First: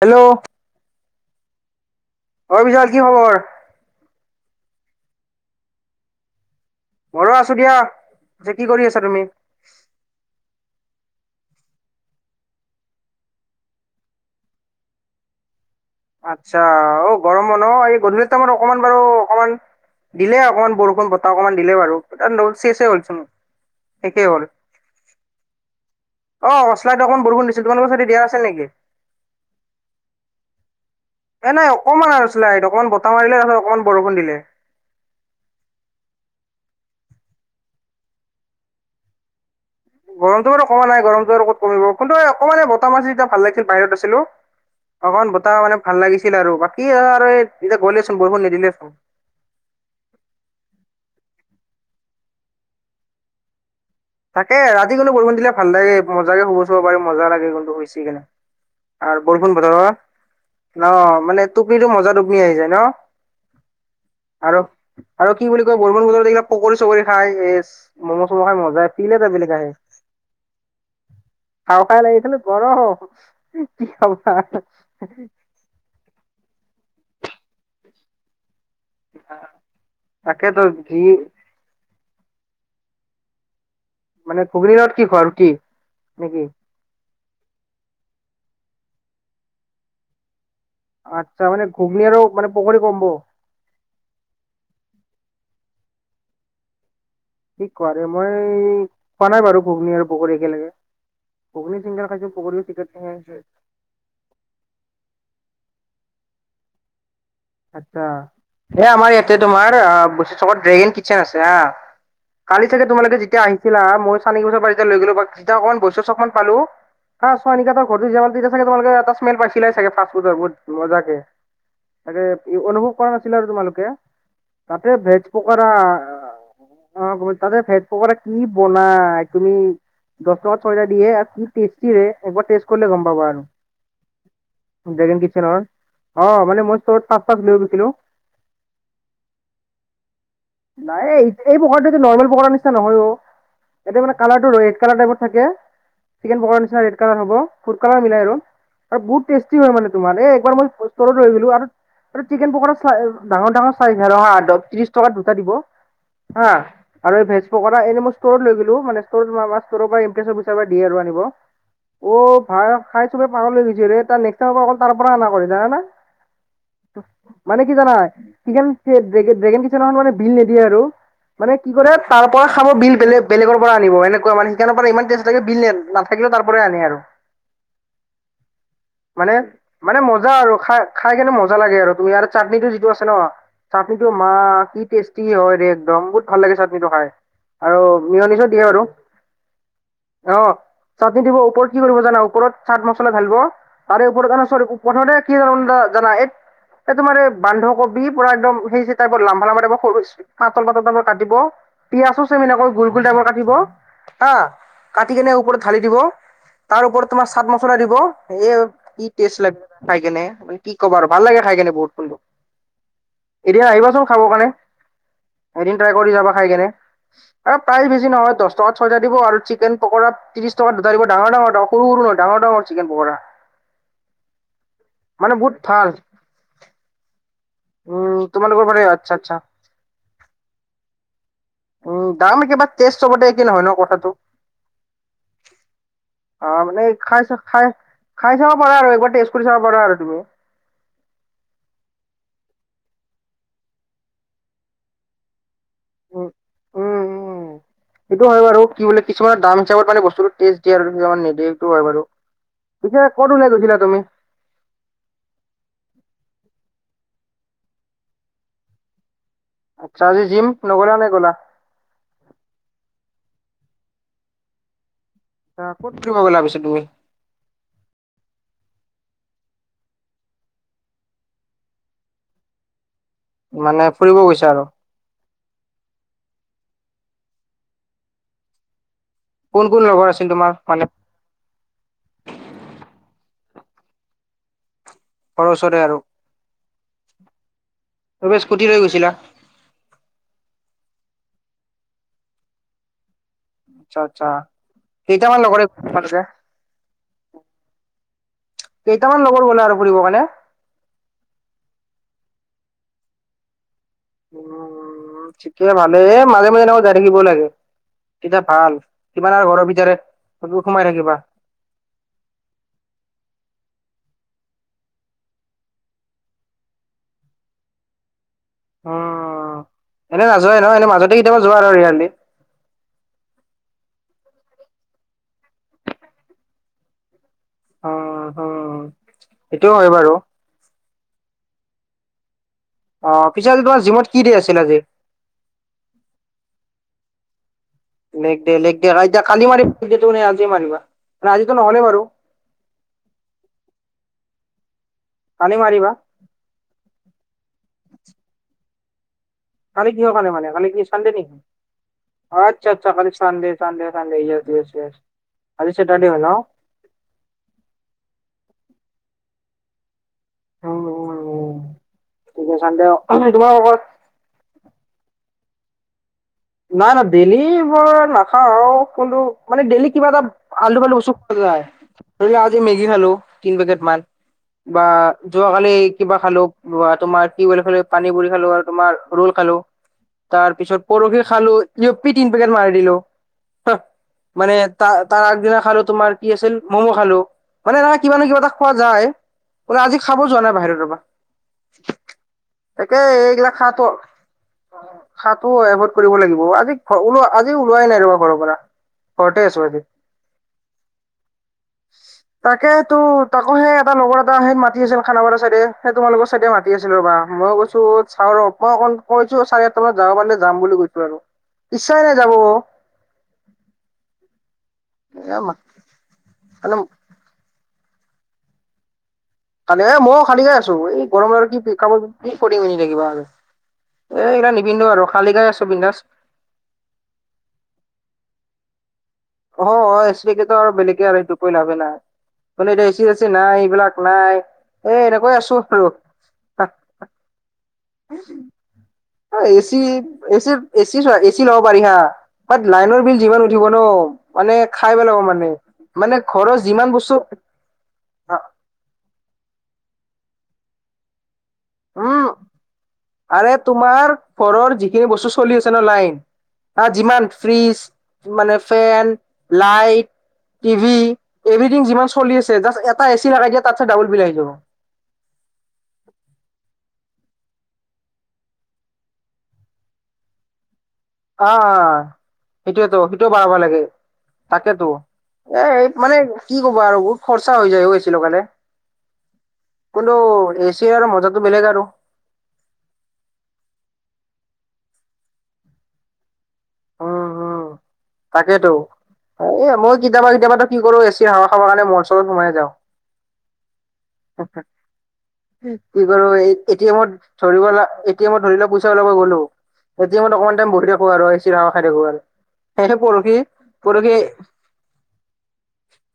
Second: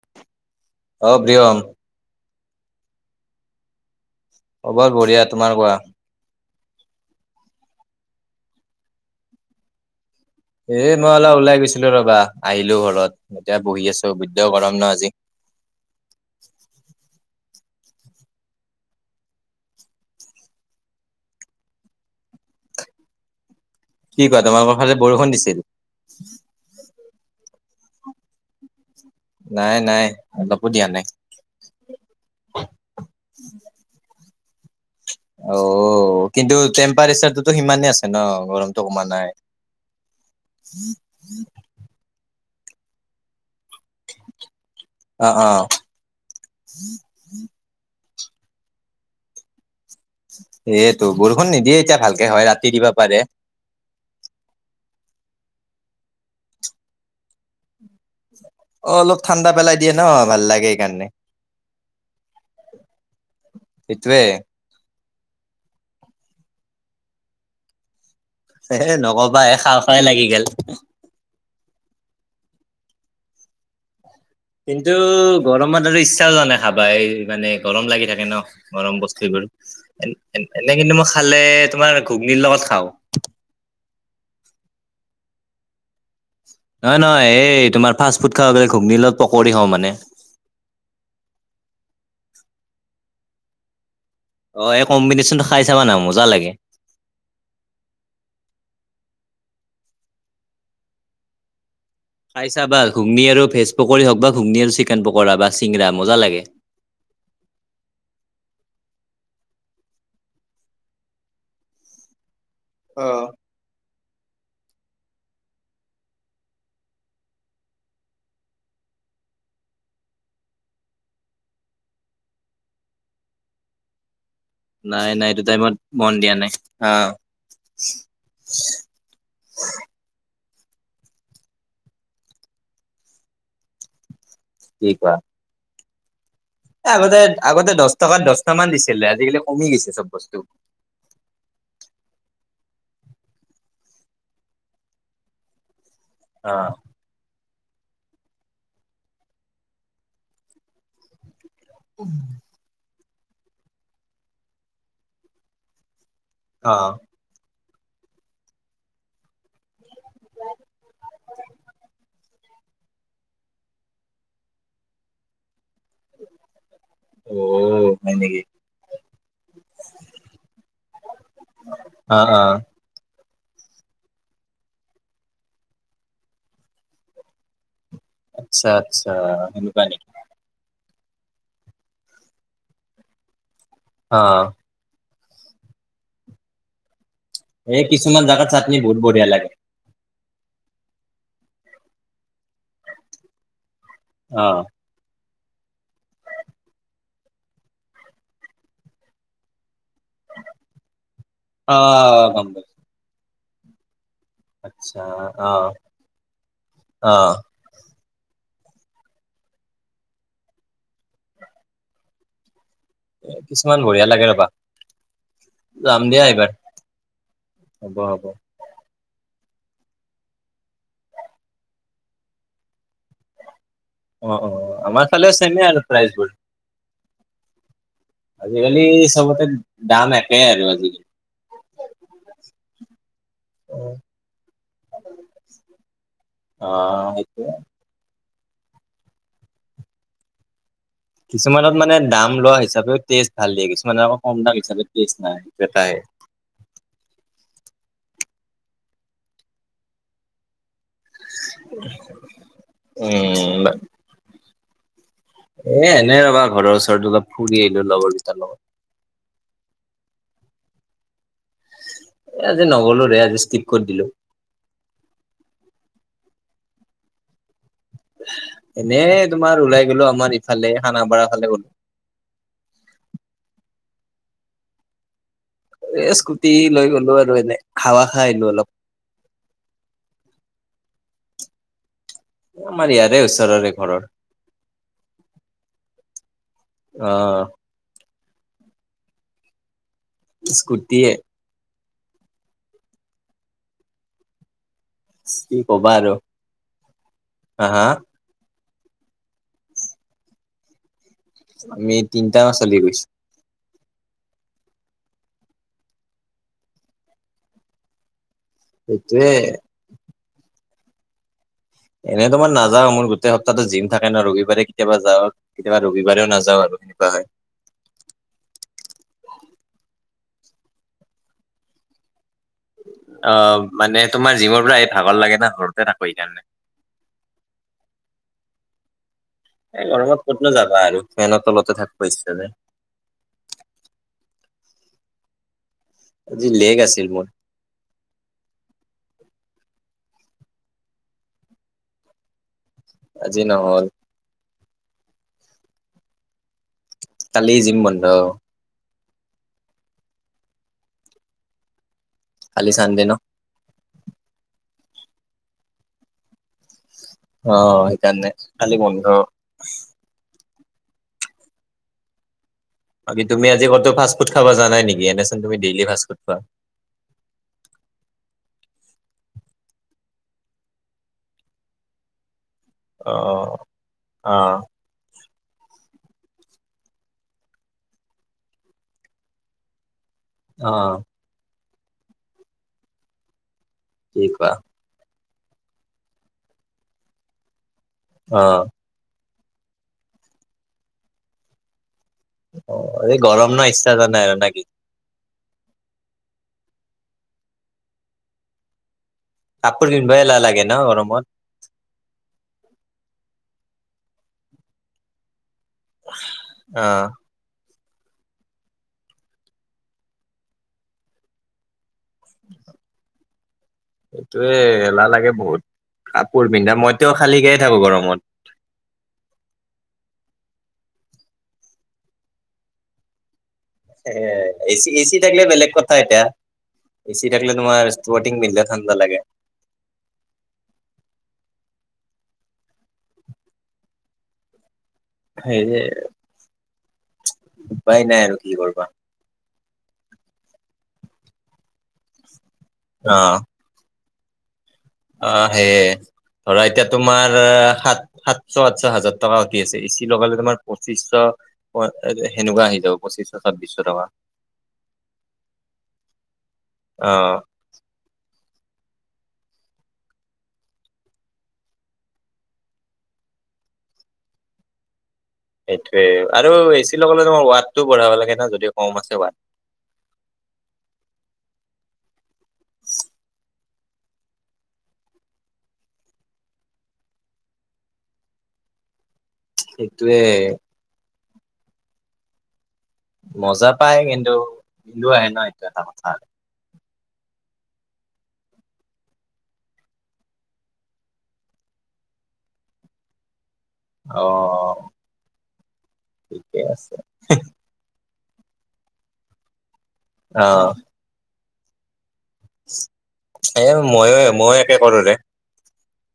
Hello? অ প্ৰিয়ম। অ বিশাল কি খবৰ? অ বৰ বঢ়িয়া, তোমাৰ কোৱা? মৰো আছো দিয়া, যে কি কৰি আছা তুমি? এ মই অলপ ওলাই গৈছিলো ৰবা! আহিলো ঘৰত এতিয়া বহি আছো বৃদ্দ গৰম ন আজি। উ [unintelligible] ন এই গধূলি টাইম অকণমান বাৰু অকণমান দিলে অকণমান বৰষুণ- বতাহ অকণমান দিলে বাৰু শেষে হ'লছোন। কি ক তোমালোকৰ ফালে বৰষুণ দিছিল যে অকণ বৰষুণ দিছিল তোমাৰলোকৰ ফালে দিয়া নাছিলে নেকি নাই নাই অলপো দিয়া নাই এ নাই অকণমান আৰু চালাইট অকণমান বতাহ মাৰিলে তাৰিছত অকণমান বৰষুণ দিলে অ কিন্তু টেম্পাৰেচতো সিমানে আছে ন গৰমতটো কমা নাই গৰমটো বাৰু কমা নাই গৰমটো আৰু কত কমিব কিন্তু অকমান বতাহ মাছ যেতিয়া ভাল লাগে বাহিৰত আছিলো অ অকণ অ বতাহ মানে ভাল লাগিছিল আৰু বাকি এতিয়া গলে এতিয়া বৰষুণ নিদিলেচোন এইটো বৰষুণ নিদিয়ে এতিয়া ভালকে হয় ৰাতি দিবা পাৰে তাকে ৰাতি কিন্তু বৰষুণ দিলে ভাল লাগে মজাকে শুব চব পাৰি মজা লাগে কিন্তু হৈছে কেনে অ অলপ আৰু ঠাণ্ডা বৰষুণ পেলাই বতৰৰ দিয়ে ন ভাল লাগে ন সেইকাৰণে মানে টোপনিতটো মজা টোপনি আহি যায় ন। সেইটোৱে আৰু আৰু কি বুলি কয় বৰষুণ বতৰ এই পকৰি চকৰি খাই এ ম'ম' চমো খাই এ মজাই পিলে ত নকবা বলে এ ক খাওঁ খাওঁ লাগি গেল খাওঁ খাই লাগিছিল গৰ কি খ কিন্তু গৰমত আৰু ইচ্ছাও যোৱা নাই খাবাই মানে গৰম লাগি থাকে ন মৰম বস্তুোৰ এ তাকেতো এনে যি কিন্তু মই খালে তোমাৰ ঘুগনিৰ লগত খাওঁ। মানে ঘুগনি লগত কি খোৱা কি নেকি? নহয় নহয় এই তোমাৰ ফাষ্ট ফুড খাব গলে ঘুগনি লগত পকৰি হওঁ মানে। আচ্ছা মানে ঘুগনি আৰু মানে পুখুৰী কমব। অ এই কম্বিনেশ্যনটো খাই চাবা ন মজা লাগে। কি ক মই কোৱা নাই বাৰু ঘুগনি আৰু পকৰি একেলগে ঘুগন খাই চা বা ঘুগনি আৰু ভেজ পকৰি হওক বা ঘুগনি আৰু চিকেন পকৰা বা চিংৰা মজা লাগে। আচ্ছা এই আমাৰ ইয়াতে তোমাৰ চত ড্ৰেগেন কিচেন আছে হা কালি চাগে তোমালোকে যেতিয়া আহিছিলা মই চানিকি বছৰ পৰা যেতিয়া লৈ গ'লো বা যেতিয়া অকণমান বৈচ্য চকমান পালো। হা চোৱা নিকাৰ ঘৰটো যিমানয়া চাগে তোমালোকে এটা স্মেল পাইছিলে চাগে ফাৰ্ষ্টফুডৰ বহুত মজাকে। তাকে অনুভৱ কৰা নাছিলা আৰু তোমালোকে তাতে নাই ভেজ নাই এইটো পকৰা টাইমত মন দিয়া নাই অ তাতে ভেজ পকাৰা কি বনাই। তুমি দশ টকাত ছয় তা দিয়ে, এবাৰ টেষ্ট কৰিলে গম পাবা আৰু বেগেন কি নহয় অ মানে মই ষ্টৰত আগতে পাঁচ পাঁচ লৈ আগতে গৈছিলো দহ টকাত দশ টকা মান দিছিলে আজিকালি কমি গৈছে চব বস্তু নাই এই এই পখৰাটোটো নৰ্মেল পকৰা ৰ নিচিনা নহয় অও ইয়াতে মানে কালাৰটো ৰেড কালাৰ টাইপত থাকে চিকেন অ পকৰা নিচিনা ৰেড কালাৰ হব। ফুড কালাৰ মিলাই আৰু আৰু বহুত টেষ্টি হয় মানে তোমাৰ এবাৰ মই ষ্টৰত ৰৈ গো আৰু চিকেন পকৰা চ ডাঙৰ ডাঙৰ চাৰি ত্ৰিশ টকাত দুটা দিব। হা অ। আৰু এই ভেজ এনে মই ষ্ট লৈ গো মানে ষ্টৰ পৰাচাৰ দে আৰু আনিব অ ভাই খাই চবে পাগল হৈ গৈছেৰে ত নেকচ টাইম পৰা অ তাৰ পৰা অনা কৰে জনানে? অ মানে কি জানাই হয় নেকি কি ড্ৰেগেন কিছুমান নহয় মানে বিল নিদিয়ে আৰু মানে কি কৰে অ তাৰ অ পৰা খাব বিল বেলেগ। বেলেগৰ পৰা আনিব এনেকুৱা মানে সিকানৰ পৰা ইমান টেষ্ট থাকে বিল নাথাকিলে তাৰ পৰা আনে আৰু আচ্ছা আচ্ছা মানে সেনেকুৱা মানে নেকি মজা আৰু খাই খাই কেনে মজা লাগে আৰু তুমি ই চাটনিটো যিটো আছে ন চাটনিটো অ। মা কি টেষ্ট কি হয় দে একদম বহুত ভাল লাগেছে চাটনিটো খাই আৰু এই কিছুমান মিয়নিচ জাগাত দিয়ে চাটনি বাৰু বহুত বঢ়িয়া লাগে অ চাটনি দিব ওপৰত কি কৰিব জানা ওপৰত চাট মচলা ধালিব। তাৰে ওপৰত অ সৰি পথমতে কি আা জানা এই এ তোমাৰ এই বান্ধকবি পুৰা একদম সেই টাইপৰ লামভালামাৰাই সৰু পাতল পাতল দামৰ কাটিব পিয়াজো অ', গম পাইছো চেমিকৈ গল গোল ডামৰ কাটিব। হা আচ্ছা কাটি কেনে ওপৰত অ', ঢালি দিব তাৰ ওপৰত তোমাৰ অ', চাদ মছলা দিব। এ কিষ্ট লাগে ঠাই কেনে ম কি কব আৰু ভাল লাগে ঠাই কেনে বহুত সুন্দৰ এতিয়া কিছুমান বঢ়িয়া আহিবাচোন লাগে খাবৰ ৰ'বা কাৰণে এদিন ট্ৰাই যাম কৰি দিয়া যাবা খাই এইবাৰ কেনে আৰু প্ৰায় হ'ব বেছি হ'ব নহয় দহটকা, ত ছয়জািব আৰু চিকেন পকোৰা ত্ৰিছ টকা দুটা দিব ডাঙৰ ডাঙৰ সৰু নহ ডাঙৰ ডঙৰ চিকেন পকোৰা হয়। অ অ আমাৰ ফালে চছেমে আৰু প্ৰাইজবোৰ উম তোমালোকৰ ফালে আজিকালি আচ্ছা আচ্ছা চবতে দাম একেই আৰু আজিকালি উম দাম কিবা তেজ চবতে কি নহয় ন কথাটো অ মানে খাইছ খাই। খাই চাব পাৰা আৰু একবাৰ টেষ্ট কৰি চাব পাৰা আৰু তুমি কিছুমানত মানে দাম লোৱা হিচাপেও টেষ্ট ভাল দিয়ে কিছুমানে আকৌ কম দাম হিচাপে ষ্ট নাই সটো এটাইে উম উম সেইটো হয় বাৰু কি বোলে কিছুমানৰ দাম হিচাপত মানে বস্তুটো টেষ্ট মটো হয় বাৰু পিছে কতো নাই উম, গৈছিলা তুমি এ এনেই ৰবা ঘৰৰ ওচৰৰত অলপ ফুৰি আহিলো লগৰকেইটাৰ লগত আচ্ছা আজি জিম নগ'লা নে গ'লা আজি নগলো ৰে আজি স্কিপ কৰি দিলো। আহ ক'ত ফুৰিব গলা পিছে তুমি? এনে তোমাৰ ওলাই গলো আমাৰ ইফালে খানাপাৰা ফালে গলো। মানে ফুৰিব গৈছে আৰু এ স্কুটি লৈ গলো আৰু এনে হাৱা খাই আহিলো অলপ। কোন কোন লগৰ আছিল তোমাৰ মানে আমাৰয়াৰে ওচৰৰে ঘৰৰ। ঘৰৰ ওচৰে আৰু আহ। ত বছ কুঠিৰ হৈ গৈছিলা? স্কুটীয়ে। আচ্ছা আচ্ছা কেইটামান কি লগৰ কবা গলা আৰু পিছে আহা কেইটামান লগৰ গলা আৰু ফুৰিব কাৰণে। আমি তিনটামান গৈছো। উম ঠিকে ভালে মাজে মাজে যাই থাকিবও লাগে। তেতিয়া ভাল সেইটোয়ে কিমান আৰু ঘৰৰ ভিতৰে ত সোমাই থাকিবা। এনেতো মই নাযাও মোৰ গোটেই সপ্তাহটো জিম থাকে ন ৰবিবাৰে কেতিাবা যাওঁ কেতিয়াবা ৰবিবাৰেও নাযাও আৰু কিবা হয় অ এনেই নাযোৱাই ন এনে মাজতে কেতিয়াবা যোৱা আৰু ৰিয়ালি আহ মানে তোমাৰ জিমৰ পৰা এই ভাগৰ লাগে ন ঘৰতে থাকো সেই কাৰণে। উম হুম সেইটোও এই হয় বাৰু গৰমত ক'তনো যাবা আৰু ফেনৰ তলতে থাকিব ইচ্ছা যে। অ পিছো আজি তোমাৰ জিমত কি দি আছিল আজি? আজি লেগ আছিল মোৰ। লেক দে লেক দে ৰাই খালী মাৰিম। ন আজ মাৰিবা মানে আজিতো নহ'লে বাৰু আজি নহল। কালি মাৰিবা। কালি জিম বন্ধ। কালি কিহৰ কাৰণে মানে কালি কি চানডে নি আচা আচ্ছা কালি চানডে চানড। আজি সেটাৰ ডে। অ সেইকাৰণে কালি বন্ধ। [unintelligible] বাকি তুমি আজি তোমালোকৰ কতো ফাষ্টফুড খাব যোৱা নাই নেকি এনেচুন ডেইল ফাষ্টফুড খোৱা? নাই নাই ডেইলি বৰ নাখাওঁ আৰু কোনটো মানে ডেইলি কিবা এটা আলু পালু উচু যায়। আজি মেগি খালো অ তি পেকেট মান অ', বা যোৱাকালি কিবা খালো বা তোমাৰ খাল পানী পুৰি খালো আৰু তোমাৰ ৰোল খালো। তাৰ পিছত অ', পৰহি খালো জয়পি তিন পেকেট মাৰি দিলো কি কোৱা মানে তাৰ। তাৰ আগদিনা খালো তোমাৰ কি আছিল ম'ম' খালো মানে এনেকা কিবা ন কিবা এটা অ', খোৱা যায়। আজি খাব যোৱা নাই বাহিৰৰ পৰা। তাকে অ', এই এইগিলা গৰম ন খাত। ইচ্ছা যোৱা নাই আৰু নেকি? চাহো এভৰ্ড কৰিব লাগিব আজি ওল আজি ওলাই নাই ৰবা ঘৰৰ পৰা। ঘৰতে আছো আজি কাপোৰ পিন্ধবাই এলাহ লাগে ন গৰমত? তাকে তো। তাকো সেই এটা লগৰ এটা সেই মাতি আছিল খানাপাৰ চাইডেেই তোমালোকৰ চাইডে মাতি আছিল অ', ৰবা মই কৈছো। চা মই কৈছো চি আঠটা মান যাব পাৰে যাম বুলি কৈছো। বাৰ ইচ্চাই নে যাব। নালাগে এ বহুত কাপোৰ পিন্ধা মানে মইতো খালীকয় থাকো গৰমত। খালি এ মইয়ো খালী গে আছো এই গৰম দৰ কি কামত কি কৰি মিনি থাকিবা আ। এ এচি থাকিলে বেলেগ কথা বিন্দাছ এতিয়া এচি থাকিলে তোমাৰটি ম। ঠাণ্ডা লাগে।। অ অচিনকেতো আৰু বেলেগে আৰু এইটো কই লাভে নাই। মানে এতিয়া এচি এচি নাই এইবিলাক নাই এ এনেকৈ আছো আৰু। উপাই নাই আৰু কি কৰিবা। A C A C AC so A C ল'ব পাৰি হা বাট লাইনৰ বিল অ'। যিমান উঠিব ন। ল মানে অ', সেয়ে মানে। ঘৰৰ ধৰা এতিয়া যিমান বস্তু তোমাৰ সাত সাতশ সাতশ হাজাৰ টকা উঠি আছে। ই লগালে তোমাৰ পশিচটা। উম আৰে টকা। তোমাৰ ঘৰৰ যিখিনি বস্তু চলি আছে ন লাইন্ হা যিমান অ'। ফ্ৰিজ মানে ফেন লাইট। টিভি এভ্ৰিথিং যিমান চলি আছে জাষ্ট এটা এ চি লগাই দিয়ে তাৰপিছত ডাবল বিল আহি যাব। সেইটোৱে আৰু এ চি লগাবলৈ তোমাৰ ৱাটটো বঢ়াব লাগে ন যদি কম আছে ৱাট। অ অ সেইটোৱেতো সেইটোও বঢ়াব লাগে। তাকেতো এ মানে কি কব আৰু বহুত খৰচা হৈ যায় গৈছিলো কানে। কিন্তু সেইটোয়ে এচিৰ আৰু মজাটো বেলেগ আৰু। মজা পাই কিন্তু বিলো আহে ন এইটো এটা কথা। তাকেইেতো। এ মই কেতিয়াবা কেতিয়াবাটো কি কৰো এচিৰ হাৱা খাৱাৰ কাৰণে মোৰ অঞ্চলত সোমাই যাওঁ। অ কি কৰ এই ঠিকে আছে এটিএমত ধৰিব। এতিয়া মই ধৰি লোৱা পইচা ওলাব গ'লো এতিএমত অ অকমান টাইম বহি থাকো আৰু এচিৰ হাৱা খাই থাকো আৰু। সেইটো পৰখি এ পৰখি। ময়ো ময়ো একে কৰো দে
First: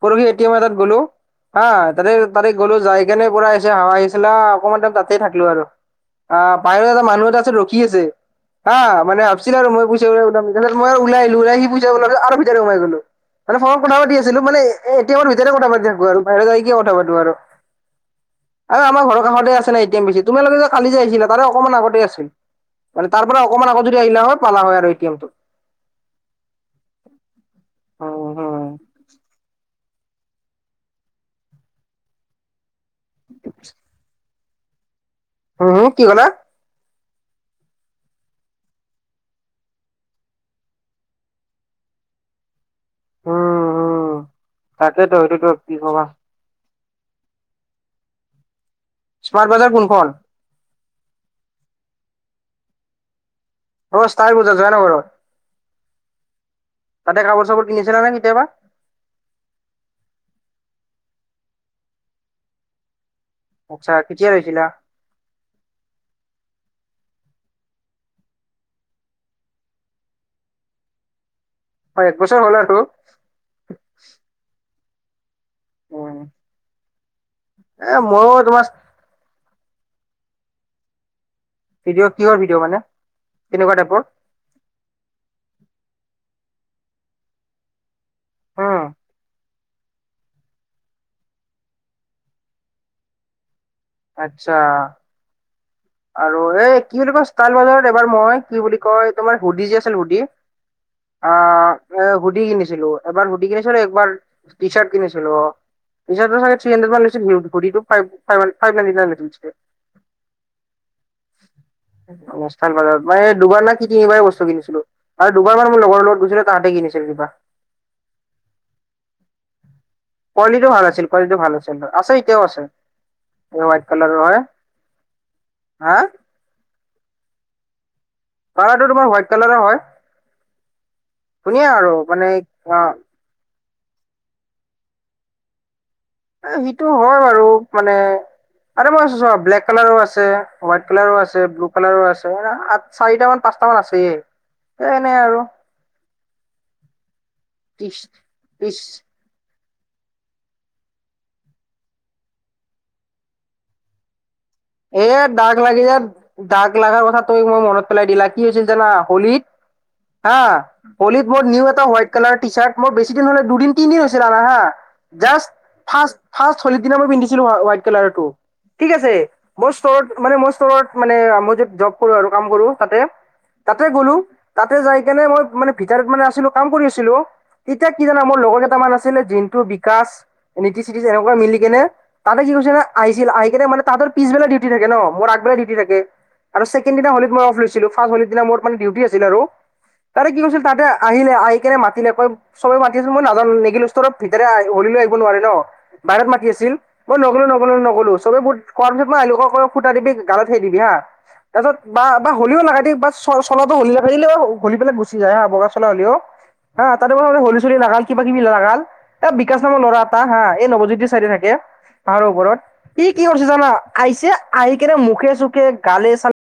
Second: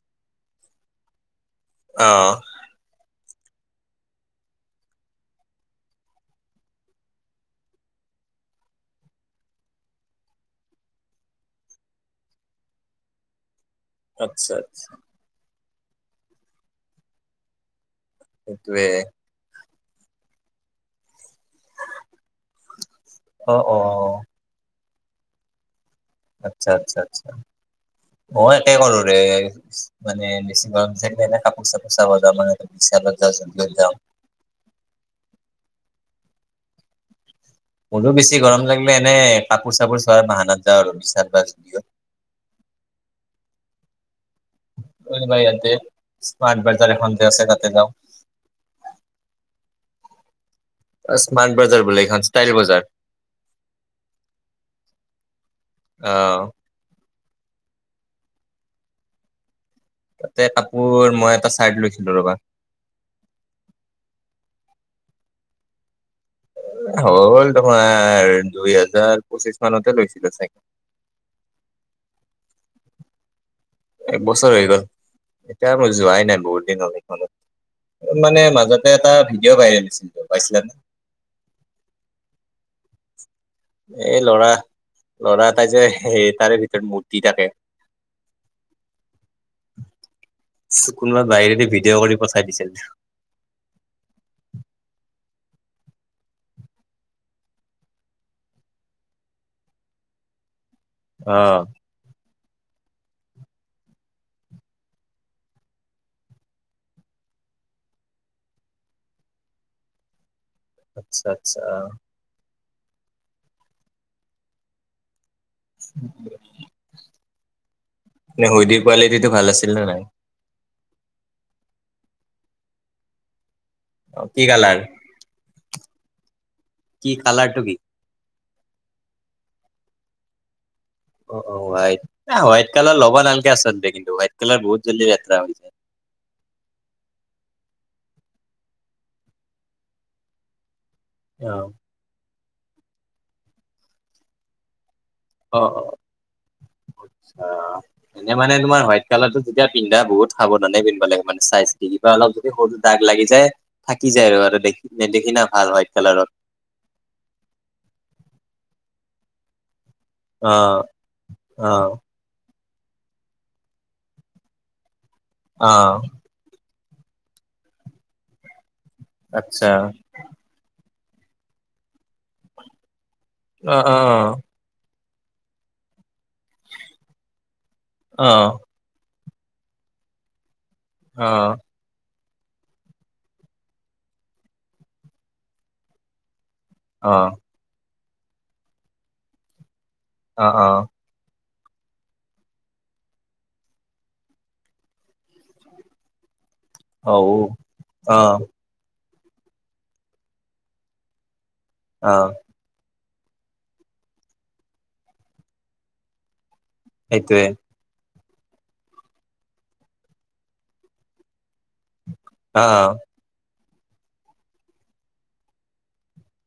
পৰহি এ টিম এতাত গ'লো হা অ তাতে তাতে গলো যায়। সেইকাৰণে পৰা আহিছে হাৱা আহিছে না অকনমান টাইম তাতেই থাকিলো আৰু। আহ বাহিৰত এটা মানুহ এটা আছে ৰখি আছে। হা মানে ভাবছিল আৰু মই পইচা ওলাম মই ওলাই। লৰা আহি পুজাব আৰু ভিতৰলে সোমাই গলো মানে ফনত কথা পাতি আছিলো আচ্ছা মানে আচ্ছা এতিয়েমৰ ভিতৰতে কথা পাতি। আৰু বাহ যাই কিয় কথা পাতো আৰু সেইটোৱে। আমাৰ ঘৰৰ কাষতে আছে নে। তোমালোকে যে কালি যে আহিছিলা। তাৰে অকমান আগতে আছিল মানে তাৰ পৰা অ অকমান অ আগত যদি আহিলা হয় পালা হয় আৰু এতিয়েমটো। আচ্ছা আচ্ছা আচ্ছা মই একে হুম কৰো ৰে। মানে বেছি গৰম থাকিলে এ কাপোৰ চাপোৰ চাব যাওঁ মানে বিশালত যাওঁ য'ত যাওঁ। হম হম কি ক'লা? মোৰো বেছি গৰম লাগিলে এনে কাপোৰ চাপোৰ চোৱাৰ বাহানাত যাওঁ আৰু বিশাল বা যুদিয়ত। উম উম তাকেইেতো এইটোতো কি কবা। ইয়াত এখন যে আছে তাতে যাওঁ। স্মাৰ্ট বাজাৰ কোনখন। স্মাট বজাৰ বুলি এইখন ষ্টাইল বজাৰ। অ ষ্টাইল বজাৰ যানানে বাৰু অ'। তাতে কাপোৰ চাপোৰ কিনিছিলা নে কেতিয়াবা তাতে কাপোৰ মই এটা চাৰ্ট লৈছিলোঁ ৰ'বা আচ্ছা কেতিয়া লৈছিলা? হ'ল তোমাৰ দুই হাজাৰ পঁচিছ মানতে লৈছিলো চাই অ এক বছৰ হ'ল আৰু তোৰ এক বছৰ হৈ গ'ল। এতিয়া মই উম যোৱাই নাই বহুত দিন হল সেইখনত এ মইও মানে তোমাৰ মাজতে এটা ভিডিঅ' ভাইৰেল হৈছিল পাইছিলা নে ভিডিঅ কিহৰ ভিডিঅ' মানে কেনেকুৱা টাইপৰ এই ল'ৰা ল'ৰা এতাই যে সেই তাৰে ভিতৰত মূৰ্তি থাকে। অ কোনোবা বাহিৰেদি ভিডিঅ' কৰি পঠাই দিছিল। আচ্ছা। আৰু এই কি বুলি কয় ষ্টাল বজাৰ এইবাৰ মই কি বুলি কয় তোমাৰ হুডি যে আছিল হুডি অ এ শুডি কিনিছিলো এবাৰ শুডি কিনিছিলো একবাৰ টি চাৰ্ট কিনিছিলো। [unintelligible] আচ্ছা আচ্ছা চাল পত মানে দুবাৰ না কি তিনিবাৰেই বস্তু কিনিছিলো আৰু দুবাৰ মমান মোৰ লগৰ লগত গৈছিলো তাহতে কিনিছিল কিবা নে হুইদিৰ কোৱালিটিটো ভাল আছিল নে নাই? কোৱলিতো ভাল আছিল কোৱালিটো ভাল আছিল আছে ইতিয়াও আছে বাইট কলাৰ অ' হয় কি কালাৰ হা কি কালাৰটো কি কালাৰটো তোমাৰ হোৱাইট কালাৰ হয় অ অ ধুনীয়া আৰু মানে হোৱাইট অ কালাৰ ল'ব নালগে আছে কিন্তু হোৱাইট কালাৰ বহুত জল্দি লেতেৰা হৈ যাই এ সিটো হয় বাৰু মানে আৰু মই চ ব্লেক কালাৰো আছে হোৱাইট কালাৰো আছে অ ব্লু কালাৰো আছে আ চাৰিটা মান পাঁচটা মান আছে অ অ আচ্া ত্ৰিশ এনে মানে ত্ৰিশ তোমাৰ হোৱাইট কালাৰটো তেতিয়া পিন্ধা বহুত সাৱধানে পিন্ধব লাগে মানে চাই চিতি কিবা অলপ যদি সৰুটো দাগ লাগি যায় থাকি যায় আৰু দেখি এ নেদেখি না দাগ ভাল লাগি হোৱাইট যে কালাৰত। দাগ লাৰ কথা তুমি মই মনত পেলাই দিলা কি হৈছিল জানা হলিত হা অ হলিত ব নিউ অ এটা হোৱাইট কালাৰ টি চাৰ্ট মোৰ বেছি দিন হলে দুদিন তিনদিন হৈছিল না হা জাষ্ট অ ফাৰ্ষ ফাৰ্ষ হলি দিনা মই পিন্ধিছিলো হোৱাইট কালাৰো ঠিক আছে আচ্ছা মই ষ্ট'ৰত মানে মই ষ্টৰত মান মই যে জব কৰো আৰু কাম কৰো তাতে অ তাতে অ গ'লো তাতে যাই নে মই মানে ভিতৰত মানে আছিলো কাম কৰিছিলো তেতিয়া কি জানা অ অ মোৰ লগৰ কেইটামান আছে যোনটো বিকাশ নীতি চিতি অ এনেকুৱা মিলি কেনে তাতে কি কৈছিল না আহিছিল আহি কেনে মান তৰ পিছবেলা ডিউটি থাকে ন মোৰ আগবেলা ডিউটি থাকে আৰু ছেকেণ্ড দিনা অ হলত মই অফ লৈছিলো ফাৰ্ষ হল দিনা মোৰ মানে ডিউটি আছিল আৰু তাৰে কি অ কৈছিল তাতে অ আহিলে আই নে মাতি নে কয় চবে মাতি আছ মই নাজান নিগিলো ভিতৰে হৰিলেও আহিব নোৱাৰে ন বাহত মাতি আছে আছিল মই ঔ নগলো নগলো নগলো অ চবে কৰোৱাৰ পিছত মইলোকক খুটা দিবি গালত সেই দিবি হা তাৰ পিছত অ বা হলিও লগাই দি বাছ চলা হলি ৰা দিলে হলি পেলাই গুচি যায় হা বগা চলা হ'লেও হা তাৰতে পৰা সেইটোৱে হল চলী ন কিবা কিবিলাগাল এ বিকাশ নামৰ ল'ৰা এটা হা এই নৱজ্যোতিৰ চাইডে থাকে তাৰ ওপৰত অ অ কি কি কৰিছে জানা আহিছে আহি কেনে মুখে চুখে গালে চালে